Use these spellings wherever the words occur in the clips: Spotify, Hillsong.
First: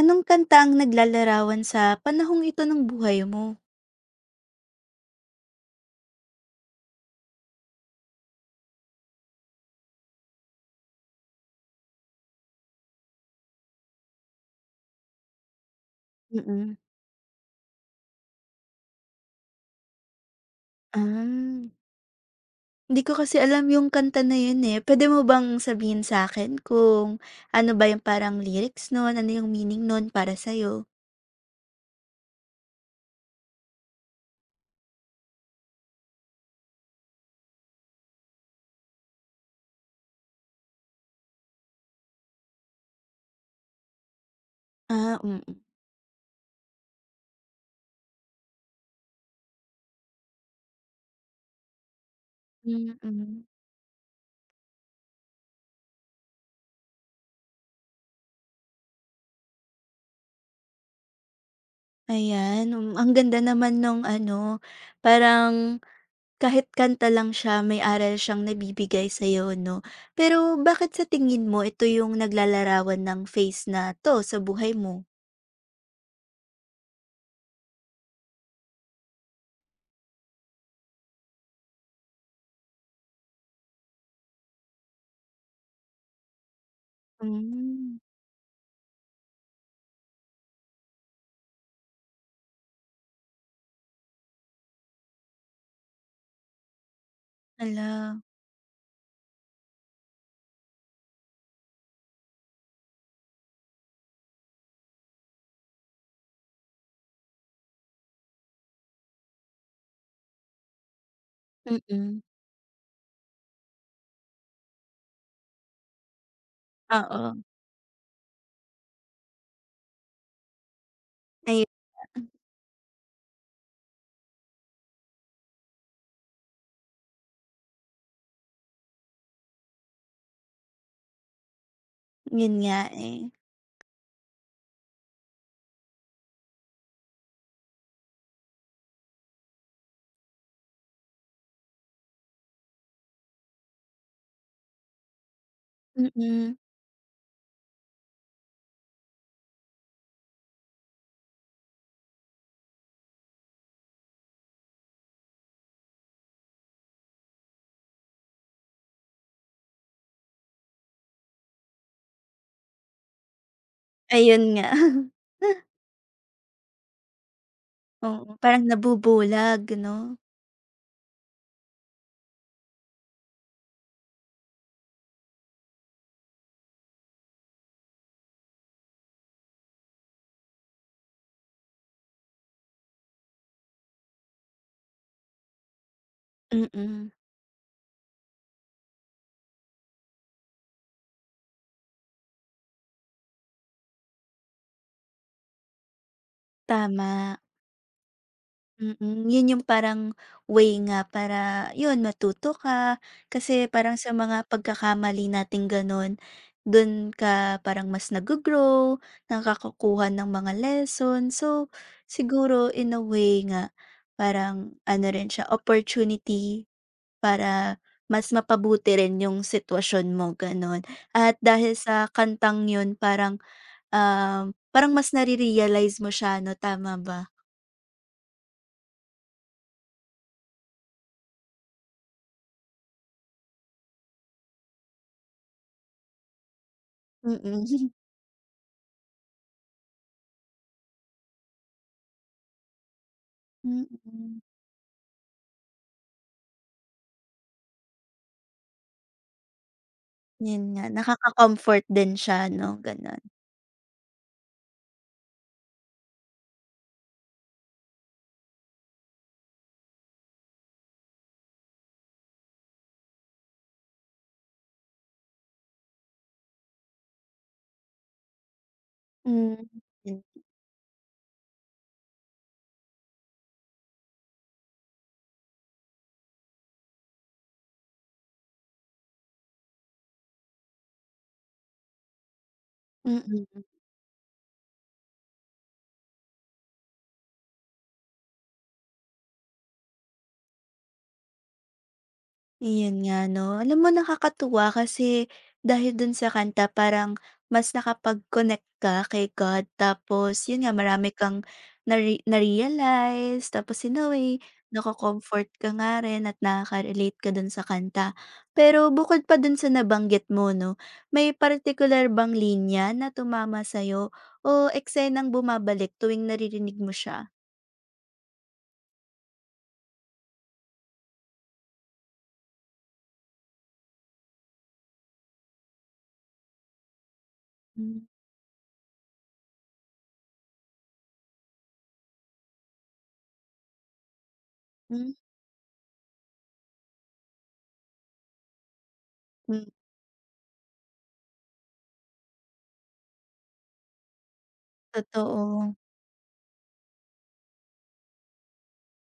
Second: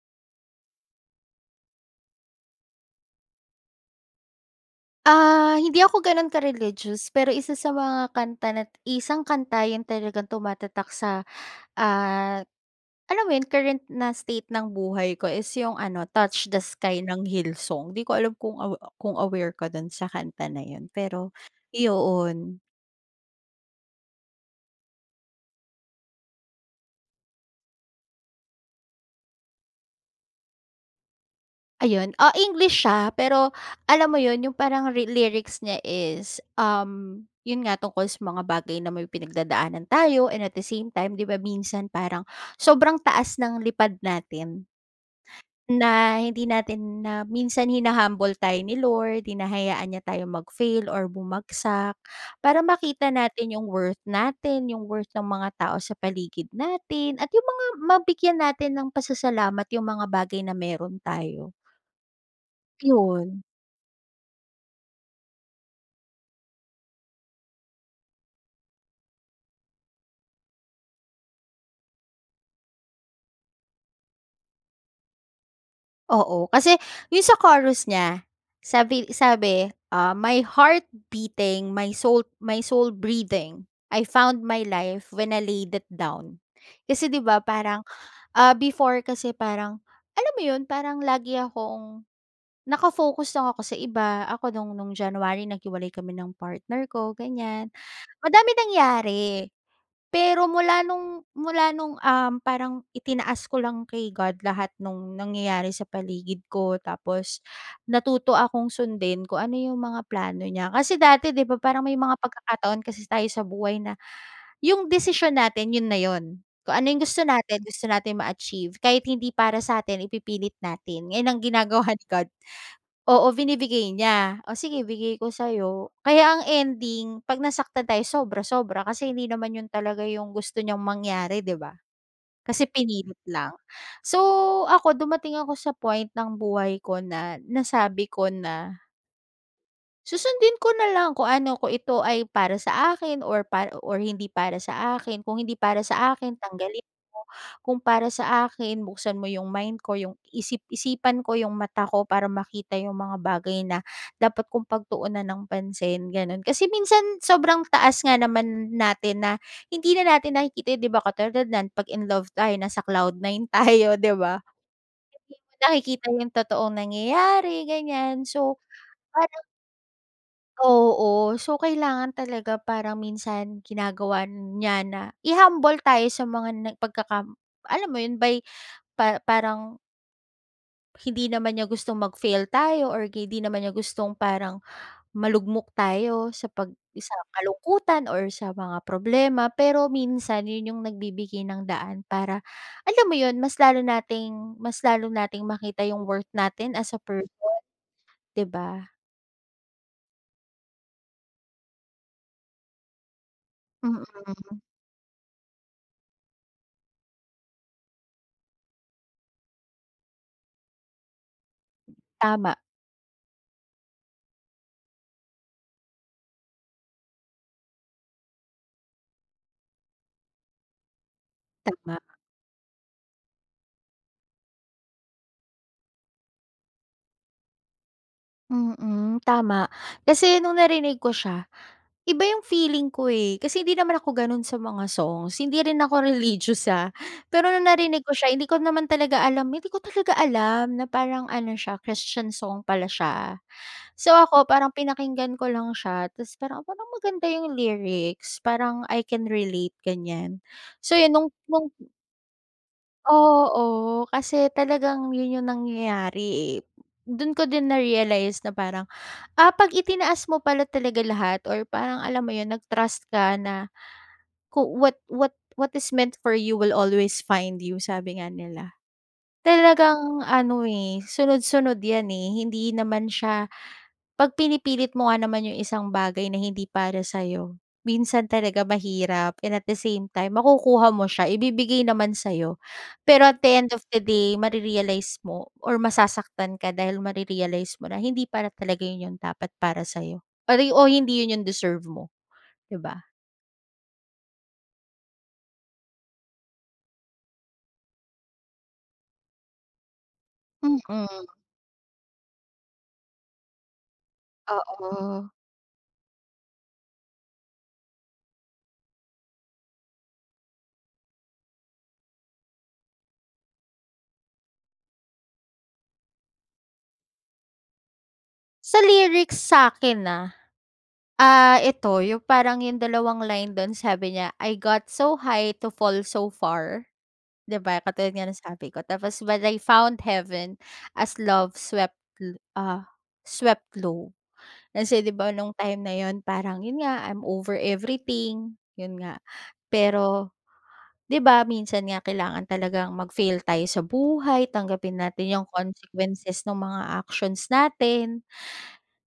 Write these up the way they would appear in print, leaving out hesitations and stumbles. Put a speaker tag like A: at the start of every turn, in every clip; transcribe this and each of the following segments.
A: Anong kanta ang naglalarawan sa panahong ito ng buhay mo?
B: Ah, hindi ako gano'n ka-religious, pero isa sa mga kanta isang kanta 'yun talagang tumatatak sa, ah, alam mo 'yun, current na state ng buhay ko is yung ano, "Touch the
A: Mm.
B: Sky" ng Hillsong. 'Di ko alam kung kung aware ka do'n sa kanta na 'yun, pero,
A: Ah,
B: iyon.
A: hindi ko kasi alam yung kanta na yun, eh. Puwede mo bang sabihin sa akin kung ano ba yung parang lyrics nun, ano yung meaning nun para sa'yo?
B: Ayun, oh English siya pero alam mo yun yung parang lyrics niya is, yun nga tungkol sa mga bagay na may pinagdadaanan tayo and at the same time 'di ba minsan parang sobrang taas ng lipad natin
A: Ah, mm.
B: na hindi natin na minsan tayo ni Lord, hinahayaan niya tayong mag-fail or bumagsak para makita
A: Mm.
B: natin, yung worth ng mga tao sa paligid natin at yung mga mabigyan natin ng pasasalamat yung mga bagay na meron tayo,
A: Ayan, ang ganda
B: yun.
A: naman nung ano, parang kahit kanta lang siya may aral siyang nabibigay sa'yo 'no. Pero bakit sa tingin mo ito yung naglalarawan ng phase na 'to sa buhay mo?
B: Oo, kasi yung sa chorus niya, sabi sabi, ah, "My heart beating, my soul breathing, I found my life when I laid it down." Kasi 'di ba parang,
A: Hmm.
B: before kasi parang, alam mo yun, parang lagi akong naka-focus lang ako sa iba. Ako nung January naghiwalay kami ng partner ko, ganyan.
A: Hala.
B: Madami nangyari. Pero mula nung, parang itinaas ko lang kay God lahat nung nangyayari sa paligid ko tapos natuto akong sundin kung ano yung mga plano niya. Kasi dati 'di ba parang may mga
A: Mm,
B: pagkakataon kasi tayo sa buhay na yung desisyon natin yun na yun. Kung ano yung
A: oo,
B: gusto natin ma-achieve kahit hindi para sa'tin ipipilit natin. Yun ang
A: ayun,
B: ginagawa ni God. Oo, binibigay niya. "O sige bigay ko sa'yo." Kaya ang ending 'pag nasaktan tayo sobra-sobra kasi hindi naman 'yun talaga yung gusto niyang mangyari, 'di ba?
A: yun
B: Kasi
A: nga,
B: pinilit
A: eh.
B: lang. So, ako dumating ako sa point ng buhay ko na nasabi ko na susundin ko na lang kung ano, kung ito ay para sa akin or hindi para sa akin. Kung hindi para sa akin,
A: Mm.
B: tanggalin mo. Kung para sa akin, buksan mo yung mind ko, yung isip-isipan ko, yung mata ko para makita yung mga bagay na dapat kong pagtuunan ng pansin, ganun. Kasi minsan sobrang taas nga naman natin na hindi na natin nakikita, 'di ba? Katulad nan 'pag in love tayo, nasa cloud nine tayo, 'di
A: Ayun
B: ba?
A: nga.
B: Nakikita yung totoong nangyayari, ganyan.
A: Oo,
B: So,
A: parang nabubulag 'no?
B: oo. So, kailangan talaga parang minsan ginagawa niya na i-humble tayo sa mga na alam mo yun parang hindi naman niya gustong mag-fail tayo or hindi naman niya gustong parang malugmok tayo sa pag
A: Mm.
B: sa kalungkutan or sa mga problema. Pero minsan yun yung nagbibigay ng daan para alam mo yun, mas lalo nating makita yung worth natin as a person,
A: Tama,
B: 'di ba?
A: mm. Yun yung parang way nga para yun matuto ka, kasi parang
B: Mm.
A: sa mga
B: Mm.
A: pagkakamali nating gano'n, dun ka parang mas naggo-grow, nakakakuha ng mga lesson. So,
B: Tama,
A: siguro in a way nga, parang ano rin siya, opportunity para mas mapabuti rin yung sitwasyon mo, gano'n. At dahil
B: tama.
A: sa kantang yun parang mas nare-realize mo siya 'no, tama ba?
B: Mm, tama. Kasi nung narinig ko siya, iba yung feeling ko, eh. Kasi hindi naman ako gano'n sa mga songs, hindi rin ako religious, ah. Pero nung
A: Mm.
B: narinig ko siya, hindi ko naman talaga alam hindi ko talaga alam na parang ano siya, Christian song pala siya. So,
A: Mm.
B: ako parang pinakinggan ko lang siya tapos parang, parang maganda yung lyrics, parang I can relate, ganyan.
A: Yun nga,
B: So, yun nung
A: nakaka-comfort din siya 'no, gano'n.
B: oo, oo, kasi talagang yun yung nangyayari, eh. Dun ko din na-realize na parang 'pag itinaas mo pala talaga lahat or parang alam mo yun nag-trust ka na what is meant for you will always find you sabi nga nila.
A: Hmm,
B: Talagang
A: yun.
B: ano, eh, sunod-sunod yan, eh, hindi naman siya. 'Pag pinipilit mo nga naman yung isang bagay na hindi para sa'yo, minsan talaga mahirap and at the same time makukuha mo siya, ibibigay naman sa'yo. Pero at the
A: Mm.
B: end of the day mo or masasaktan ka dahil mo na hindi para talaga yun yung dapat para sa'yo or o hindi yun yung deserve mo, 'di
A: Iyon
B: ba?
A: nga 'no. Alam mo, nakakatuwa kasi dahil dun sa kanta parang mas nakapag-connect ka kay God tapos yun nga
B: Mm,
A: marami kang na-realize, tapos in a way
B: oo.
A: nako-comfort ka nga rin at nakaka-relate ka dun sa kanta. Pero bukod pa dun sa nabanggit mo 'no, may particular bang linya na tumama sa'yo o eksenang bumabalik tuwing naririnig mo siya?
B: Sa lyrics sa'kin ito yung parang yung dalawang line dun sabi niya, "I got so high to fall so far." 'Di ba,
A: Hmm,
B: katulad nga ng sabi ko tapos "But I found heaven as love swept l ah, swept low." Kasi 'di
A: mhm,
B: ba nung time na yun parang yun nga, I'm over everything, yun nga. Pero 'di ba minsan nga kailangan talagang mag-fail tayo sa buhay, tanggapin natin yung
A: totoo.
B: consequences ng mga actions natin.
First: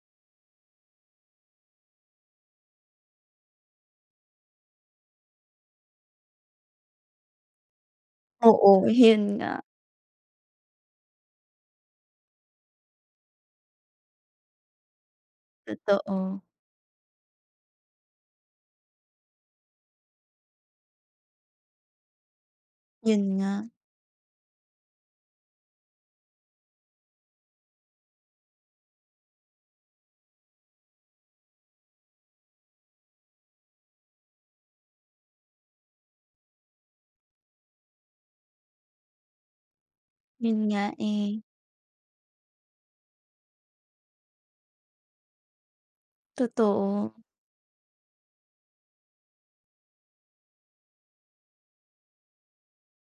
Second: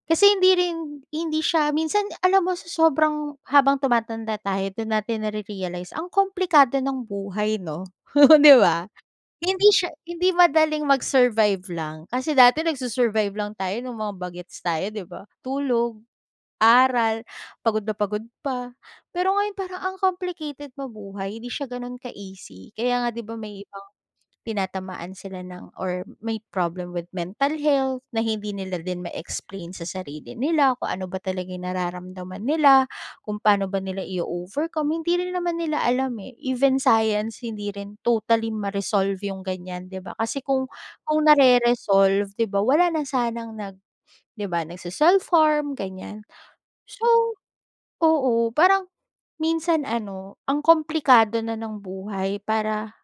B: Kasi hindi siya minsan alam mo sa sobrang habang tumatanda tayo dun natin nare-realize ang komplikado ng buhay 'no, 'di
A: Oo,
B: ba?
A: yun nga,
B: Hindi madaling mag-survive lang. Kasi dati nagsu-survive lang tayo nung mga bagets tayo, 'di ba? Tulog,
A: totoo.
B: aral, pagod na pagod pa. Pero ngayon parang ang complicated mabuhay, hindi siya gano'n ka-easy. Kaya nga
A: Yun
B: 'di ba
A: nga,
B: may ibang tinatamaan sila ng or may problem with mental health na hindi nila din ma-explain sa sarili nila kung ano ba talaga yung nararamdaman nila, kung paano ba nila i-overcome, hindi rin naman nila alam eh. Even science, hindi rin totally ma-resolve yung ganyan, 'di ba? Kasi
A: yun
B: kung
A: nga, eh,
B: nare-resolve, 'di ba, wala na sanang 'di ba, nagse-self-harm, ganyan.
A: totoo.
B: So, oo, parang minsan ano, ang komplikado na ng buhay para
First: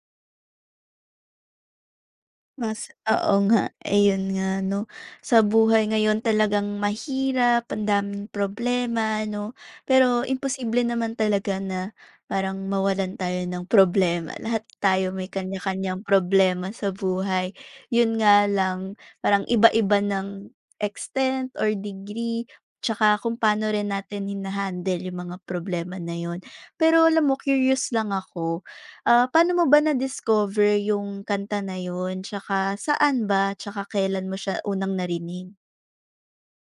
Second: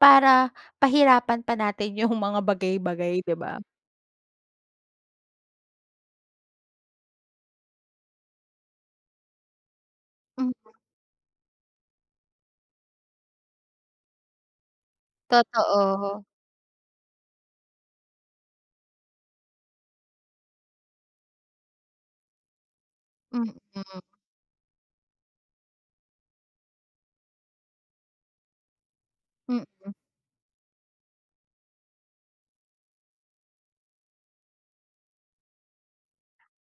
B: para pahirapan pa natin yung mga
A: Mas
B: bagay-bagay,
A: oo
B: 'di ba?
A: nga, ayun nga 'no. Sa buhay ngayon talagang mahirap, ang daming problema 'no, pero
B: Hmm,
A: imposible naman talaga na parang mawalan tayo ng problema. Lahat tayo may kanya-kanyang
B: totoo.
A: problema sa buhay. Yun nga lang, parang iba-iba ng extent or degree, tsaka kung
B: Mm,
A: paano rin natin hina-handle yung mga problema na yun. Pero alam mo, curious lang ako. Ah, paano mo ba
B: mm.
A: na-discover yung kanta na yun tsaka saan ba tsaka kailan mo siya unang narinig?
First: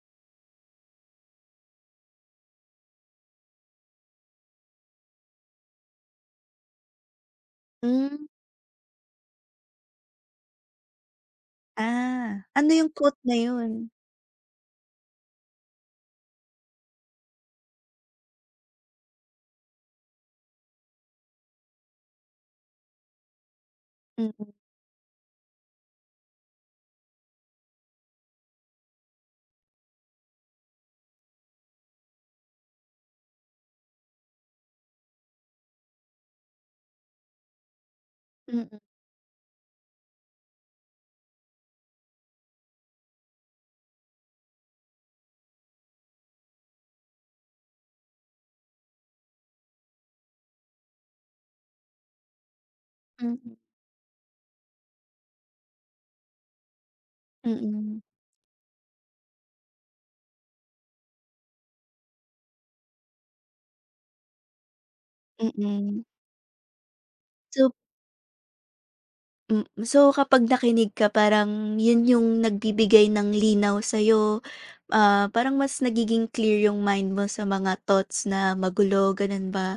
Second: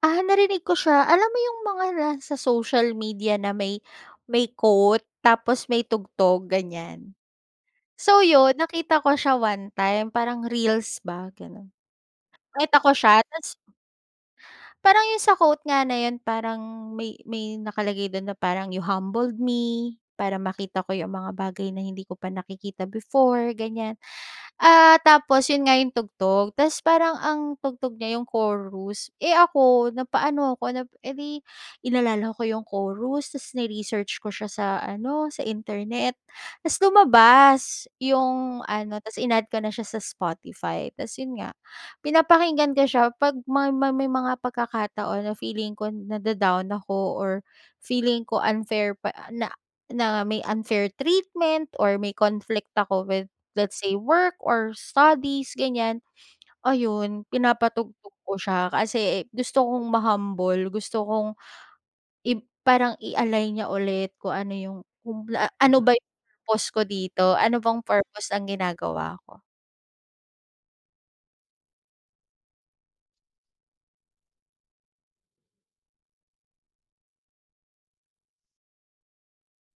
B: Ah, narinig ko siya. Alam mo yung mga nasa social media na may quote tapos may tugtog, ganyan. So
A: Hmm,
B: yun, nakita ko siya one time, parang reels ba, gano'n.
A: ah, ano
B: Nakita ko
A: yung
B: siya
A: quote na
B: ta's
A: yun?
B: parang yung sa quote nga na yun parang may nakalagay dun na parang, "You humbled me para makita ko yung mga bagay na hindi ko pa nakikita before," ganyan.
A: Mm,
B: Ah, tapos yun nga yung tugtog, ta's parang ang tugtog niya yung chorus. Eh, ako napaano ako, nap eh, inalala ko yung chorus ta's ni-research ko siya sa ano, sa internet. Ta's lumabas yung
A: mm,
B: ano, ta's in-add ko na siya sa Spotify. Ta's yun nga, pinapakinggan ko siya 'pag may mga pagkakataon na feeling ko nada-down ako or feeling ko unfair pa na na may unfair treatment or may conflict ako with
A: mm,
B: let's say work or studies ganyan, ayun
A: mm, mm,
B: pinapatugtog ko siya kasi eh, gusto kong ma-humble, gusto kong parang i-align niya ulit kung ano ba
A: mm.
B: yung purpose ko dito, ano
A: So
B: bang purpose ang ginagawa ko.
A: so kapag nakinig ka parang yun yung nagbibigay ng linaw sa'yo, parang mas nagiging clear yung mind mo sa mga thoughts na magulo, ganun ba?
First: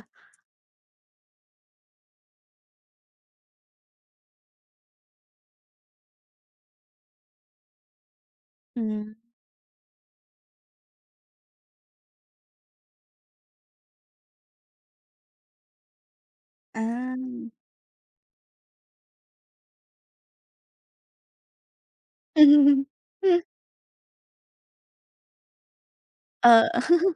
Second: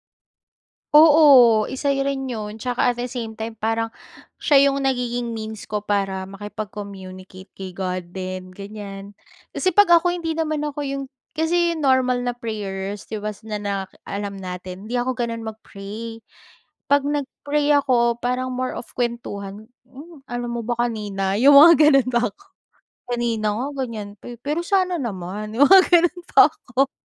B: Oo, isa rin yun tsaka at the same time parang siya yung nagiging means ko para makipag-communicate kay God din, ganyan.
A: Hmm,
B: Kasi 'pag ako hindi naman ako yung kasi yung normal na prayers 'di ba na na alam natin, hindi ako gano'n mag-pray. 'Pag
A: ah.
B: nag-pray ako parang more of kuwentuhan, "Hmm, alam mo ba kanina?" Yung mga gano'n pa ako, "Kanina nga ganyan pa, eh, pero sana naman." Yung mga gano'n pa.
A: Oo.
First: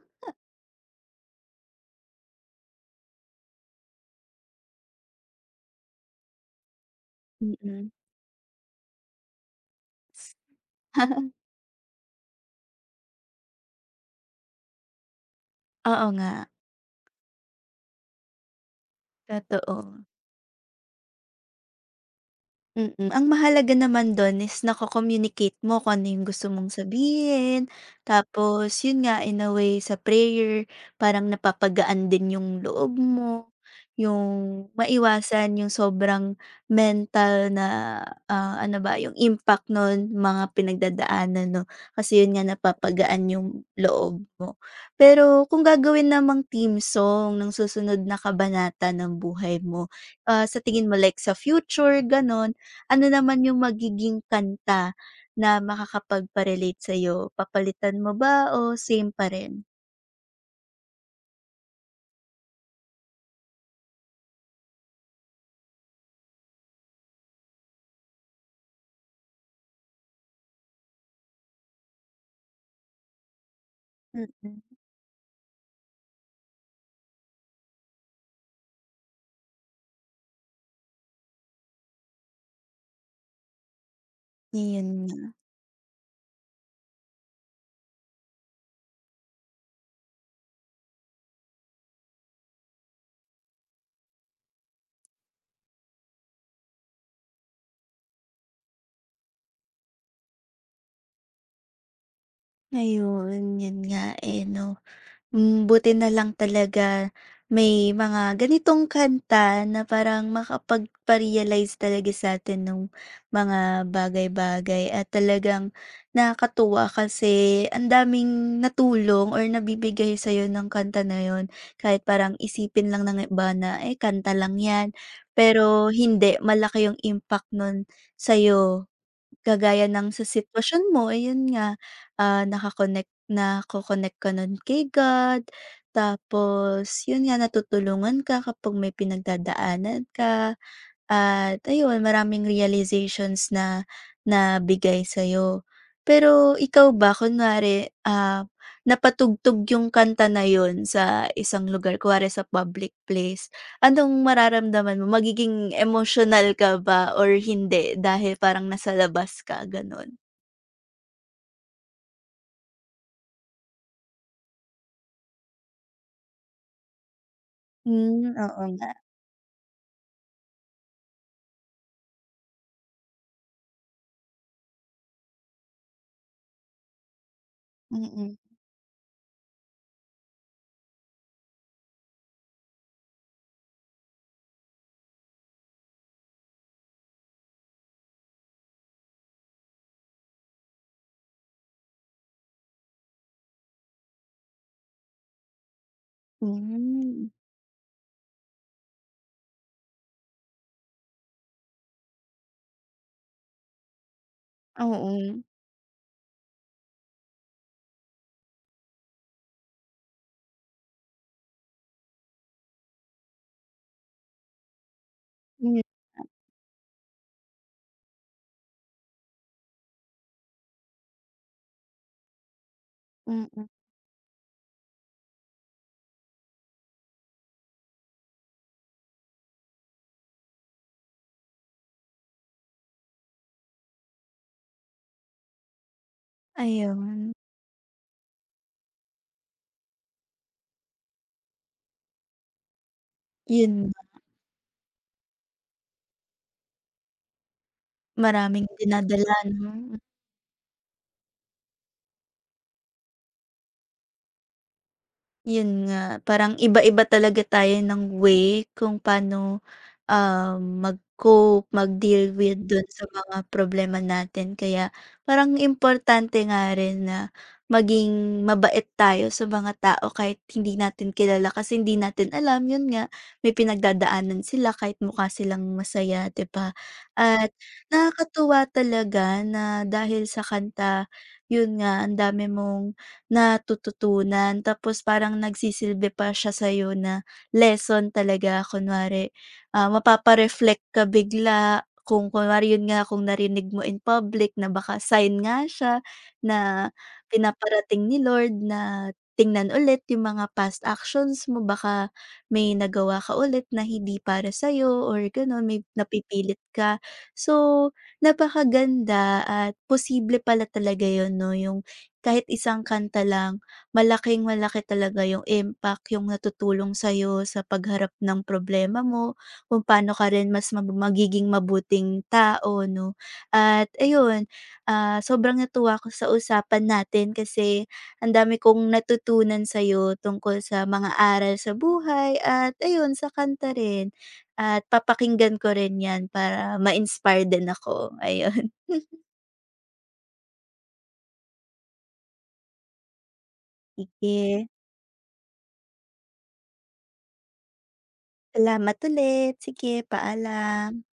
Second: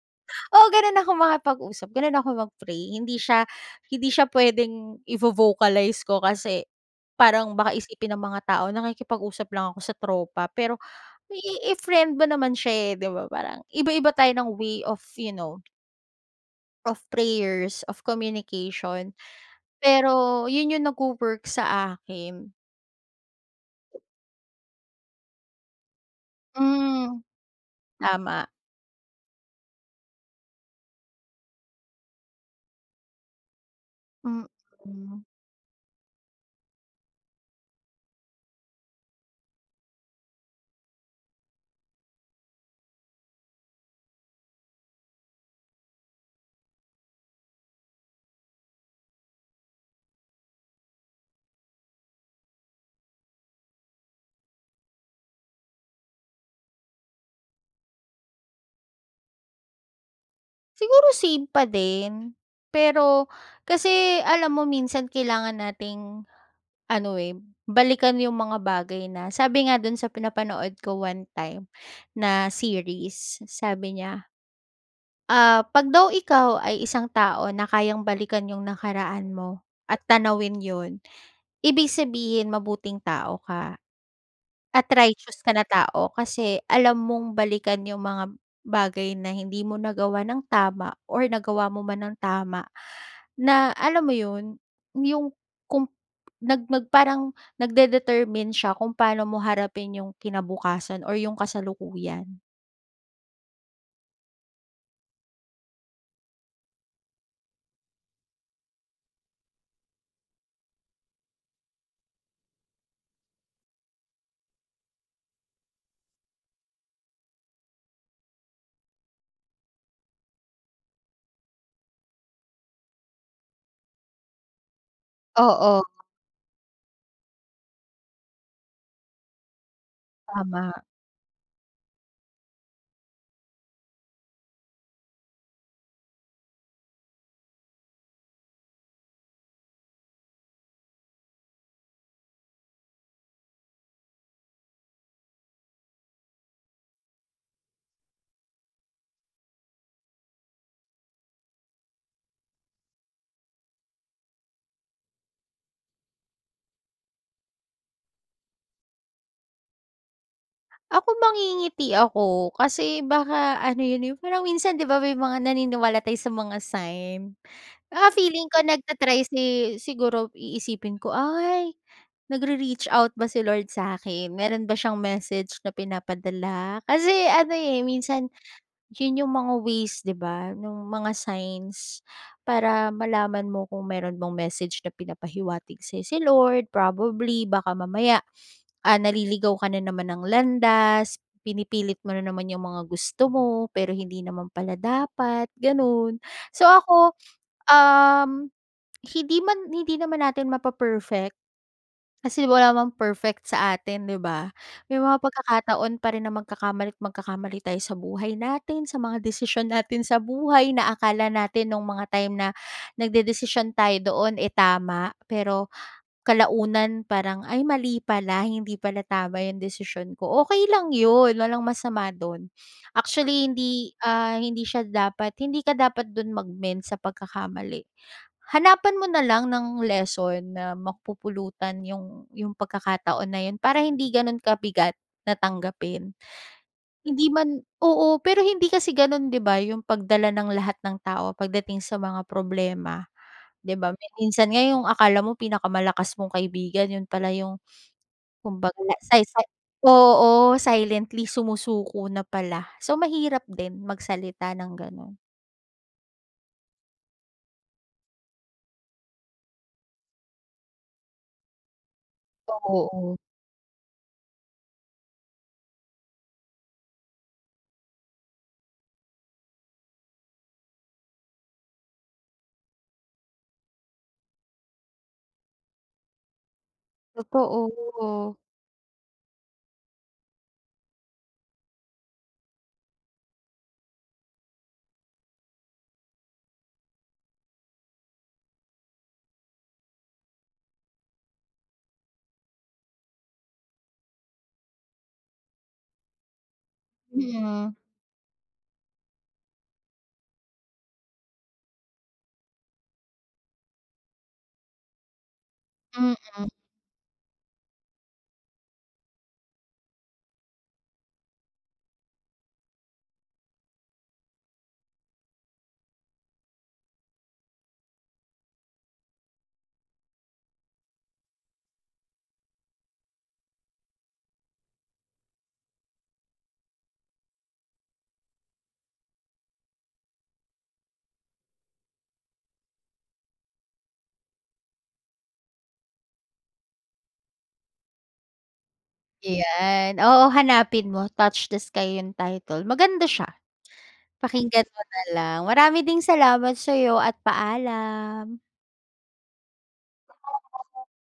B: Oo, gano'n ako makipag-usap, gano'n ako mag-pray. Hindi siya puwedeng ivo-vocalize ko kasi parang
A: Mm,
B: baka
A: mm.
B: isipin ng mga tao nakikipag-usap lang ako sa tropa. Pero i-friend mo naman siya, eh, 'di ba? Parang iba-iba tayo ng way of, you know,
A: Oo nga,
B: of prayers, of communication.
A: totoo.
B: Pero 'yun 'yung nagwo-work sa akin.
A: Mm, ang mahalaga naman don is nako-communicate mo kung ano yung gusto mong
B: Hmm,
A: sabihin,
B: tama,
A: tapos yun nga in a way sa prayer parang napapagaan din yung loob mo, yung
B: mm.
A: maiwasan yung sobrang mental na, ano ba yung impact nun mga pinagdadaanan 'no, kasi yun nga napapagaan yung loob mo. Pero kung gagawin namang theme song ng susunod na kabanata ng buhay mo, sa tingin mo like sa future, ganon, ano naman yung magiging kanta na makakapagpa-relate sa'yo? Papalitan mo ba o same pa rin?
B: Siguro same pa din. Pero kasi alam mo minsan kailangan nating ano, eh, balikan yung mga bagay na sabi nga dun sa pinapanood ko one time na series, sabi niya,
A: Mm,
B: ah, 'pag daw ikaw ay isang tao na kayang balikan yung nakaraan mo at tanawin yun, ibig sabihin mabuting tao ka at
A: ayun nga.
B: Atricious ka na tao kasi alam mong balikan yung mga bagay na hindi mo nagawa ng tama or nagawa mo man ng tama na alam mo yun, yung kung nag nag parang nagde-determine siya kung paano mo harapin yung kinabukasan or yung kasalukuyan.
A: Ayun, yun nga, eh, 'no. Hmm, buti na lang talaga may mga ganitong kanta na parang makapagpa-realize talaga sa'tin nung mga bagay-bagay at talagang nakakatuwa kasi ang daming natulong or nabibigay sa'yo ng kanta na yon. Kahit parang isipin lang ng iba na, "Eh, kanta lang 'yan."
B: Oo.
A: Pero hindi, malaki yung impact nun sa'yo. Kagaya ng sa
B: Tama.
A: sitwasyon mo, ayun nga, nako-connect ka nun kay God, tapos yun nga natutulungan ka kapag may pinagdadaanan ka. At ayun, maraming realizations na nabigay sa'yo. Pero ikaw ba, kunwari, napatugtog yung kanta na yun sa isang lugar, kunwari sa public place, anong mararamdaman mo? Magiging emotional ka ba or hindi dahil parang nasa labas ka, ganun?
B: Ako mangingiti ako kasi baka ano yun, yung parang minsan 'di ba may mga naniniwala tayo sa mga sign. Ah,
A: Hmm,
B: feeling
A: oo
B: ko
A: nga.
B: nagtatry si siguro iisipin ko, "Ay nagre-reach out ba si Lord sa akin? Meron ba siyang message na pinapadala? Kasi ano, eh, minsan
A: Mm,
B: yun yung mga ways, 'di ba, nung mga signs para malaman mo kung meron bang message na pinapahiwatig sa'yo si Lord. Probably baka mamaya, ah, naliligaw ka na naman ng landas, pinipilit mo na naman yung mga gusto mo, pero hindi naman pala dapat, gano'n."
A: mm,
B: So ako,
A: mm,
B: um, hindi naman natin kasi wala namang perfect sa atin, 'di ba? May
A: oo.
B: mga pagkakataon pa rin na magkakamali at magkakamali tayo sa buhay natin, sa mga desisyon natin sa buhay na akala natin nung mga time na nagdedesisyon tayo doon, eh, tama. Pero
A: Hmm, mm.
B: kalaunan parang, "Ay, mali pala, hindi pala tama 'yung desisyon ko." Okey lang 'yun, walang masama do'n. Actually,
A: Mm-mm.
B: hindi, ah, hindi siya dapat hindi ka dapat do'n mag-mend sa pagkakamali. Hanapan mo na lang ng lesson na mapupulutan yung pagkakataon na yun para hindi ganun kabigat na tanggapin. Hindi
A: Ayun,
B: man oo, pero hindi kasi ganun 'di ba yung pagdala ng lahat ng tao pagdating sa mga problema, 'di ba?
A: yun,
B: Minsan nga yung akala mo pinakamalakas mong kaibigan yun pala yung
A: maraming
B: kumbaga la say
A: dinadala
B: say
A: 'no?
B: oo, silently sumusuko na pala. So mahirap din magsalita ng ganun.
A: Yun nga, parang iba-iba talaga tayo ng way kung paano, mag-cope, mag-deal with dun sa
B: Oo,
A: mga problema natin. Kaya parang importante nga rin na maging mabait tayo sa mga tao kahit hindi natin kilala kasi hindi natin alam, yun nga, may pinagdadaanan sila kahit mukha silang masaya, 'di ba? At
B: totoo.
A: nakakatuwa talaga na dahil sa kanta, yun nga, ang dami mong natututunan tapos parang nagsisilbi pa siya sa'yo na lesson talaga. Kunwari, mapapa-reflect ka bigla kung kunwari yun nga, kung narinig mo in public na baka sign nga siya na
B: Mm,
A: pinaparating ni Lord na tingnan ulit yung mga past actions mo. Baka may nagawa ka ulit na hindi para sa'yo or gano'n, may
B: mm.
A: napipilit ka. So, napakaganda at posible pala talaga yun 'no, yung kahit isang kanta lang, malaking-malaki talaga yung impact, yung natutulong sa'yo sa pagharap ng problema mo, kung paano ka rin mas magiging mabuting tao 'no. At ayun, sobrang natuwa ako sa usapan natin kasi ang dami kong natutunan sa'yo tungkol sa mga aral sa buhay at ayun sa kanta rin. At papakinggan ko rin 'yan para ma-inspire din ako, ayun.
B: Ayan, oo hanapin mo, Touch the Sky yung title, maganda siya, pakinggan
A: Sige.
B: mo na lang. Marami ding salamat sa'yo at paalam.
A: Salamat ulit. Sige, paalam.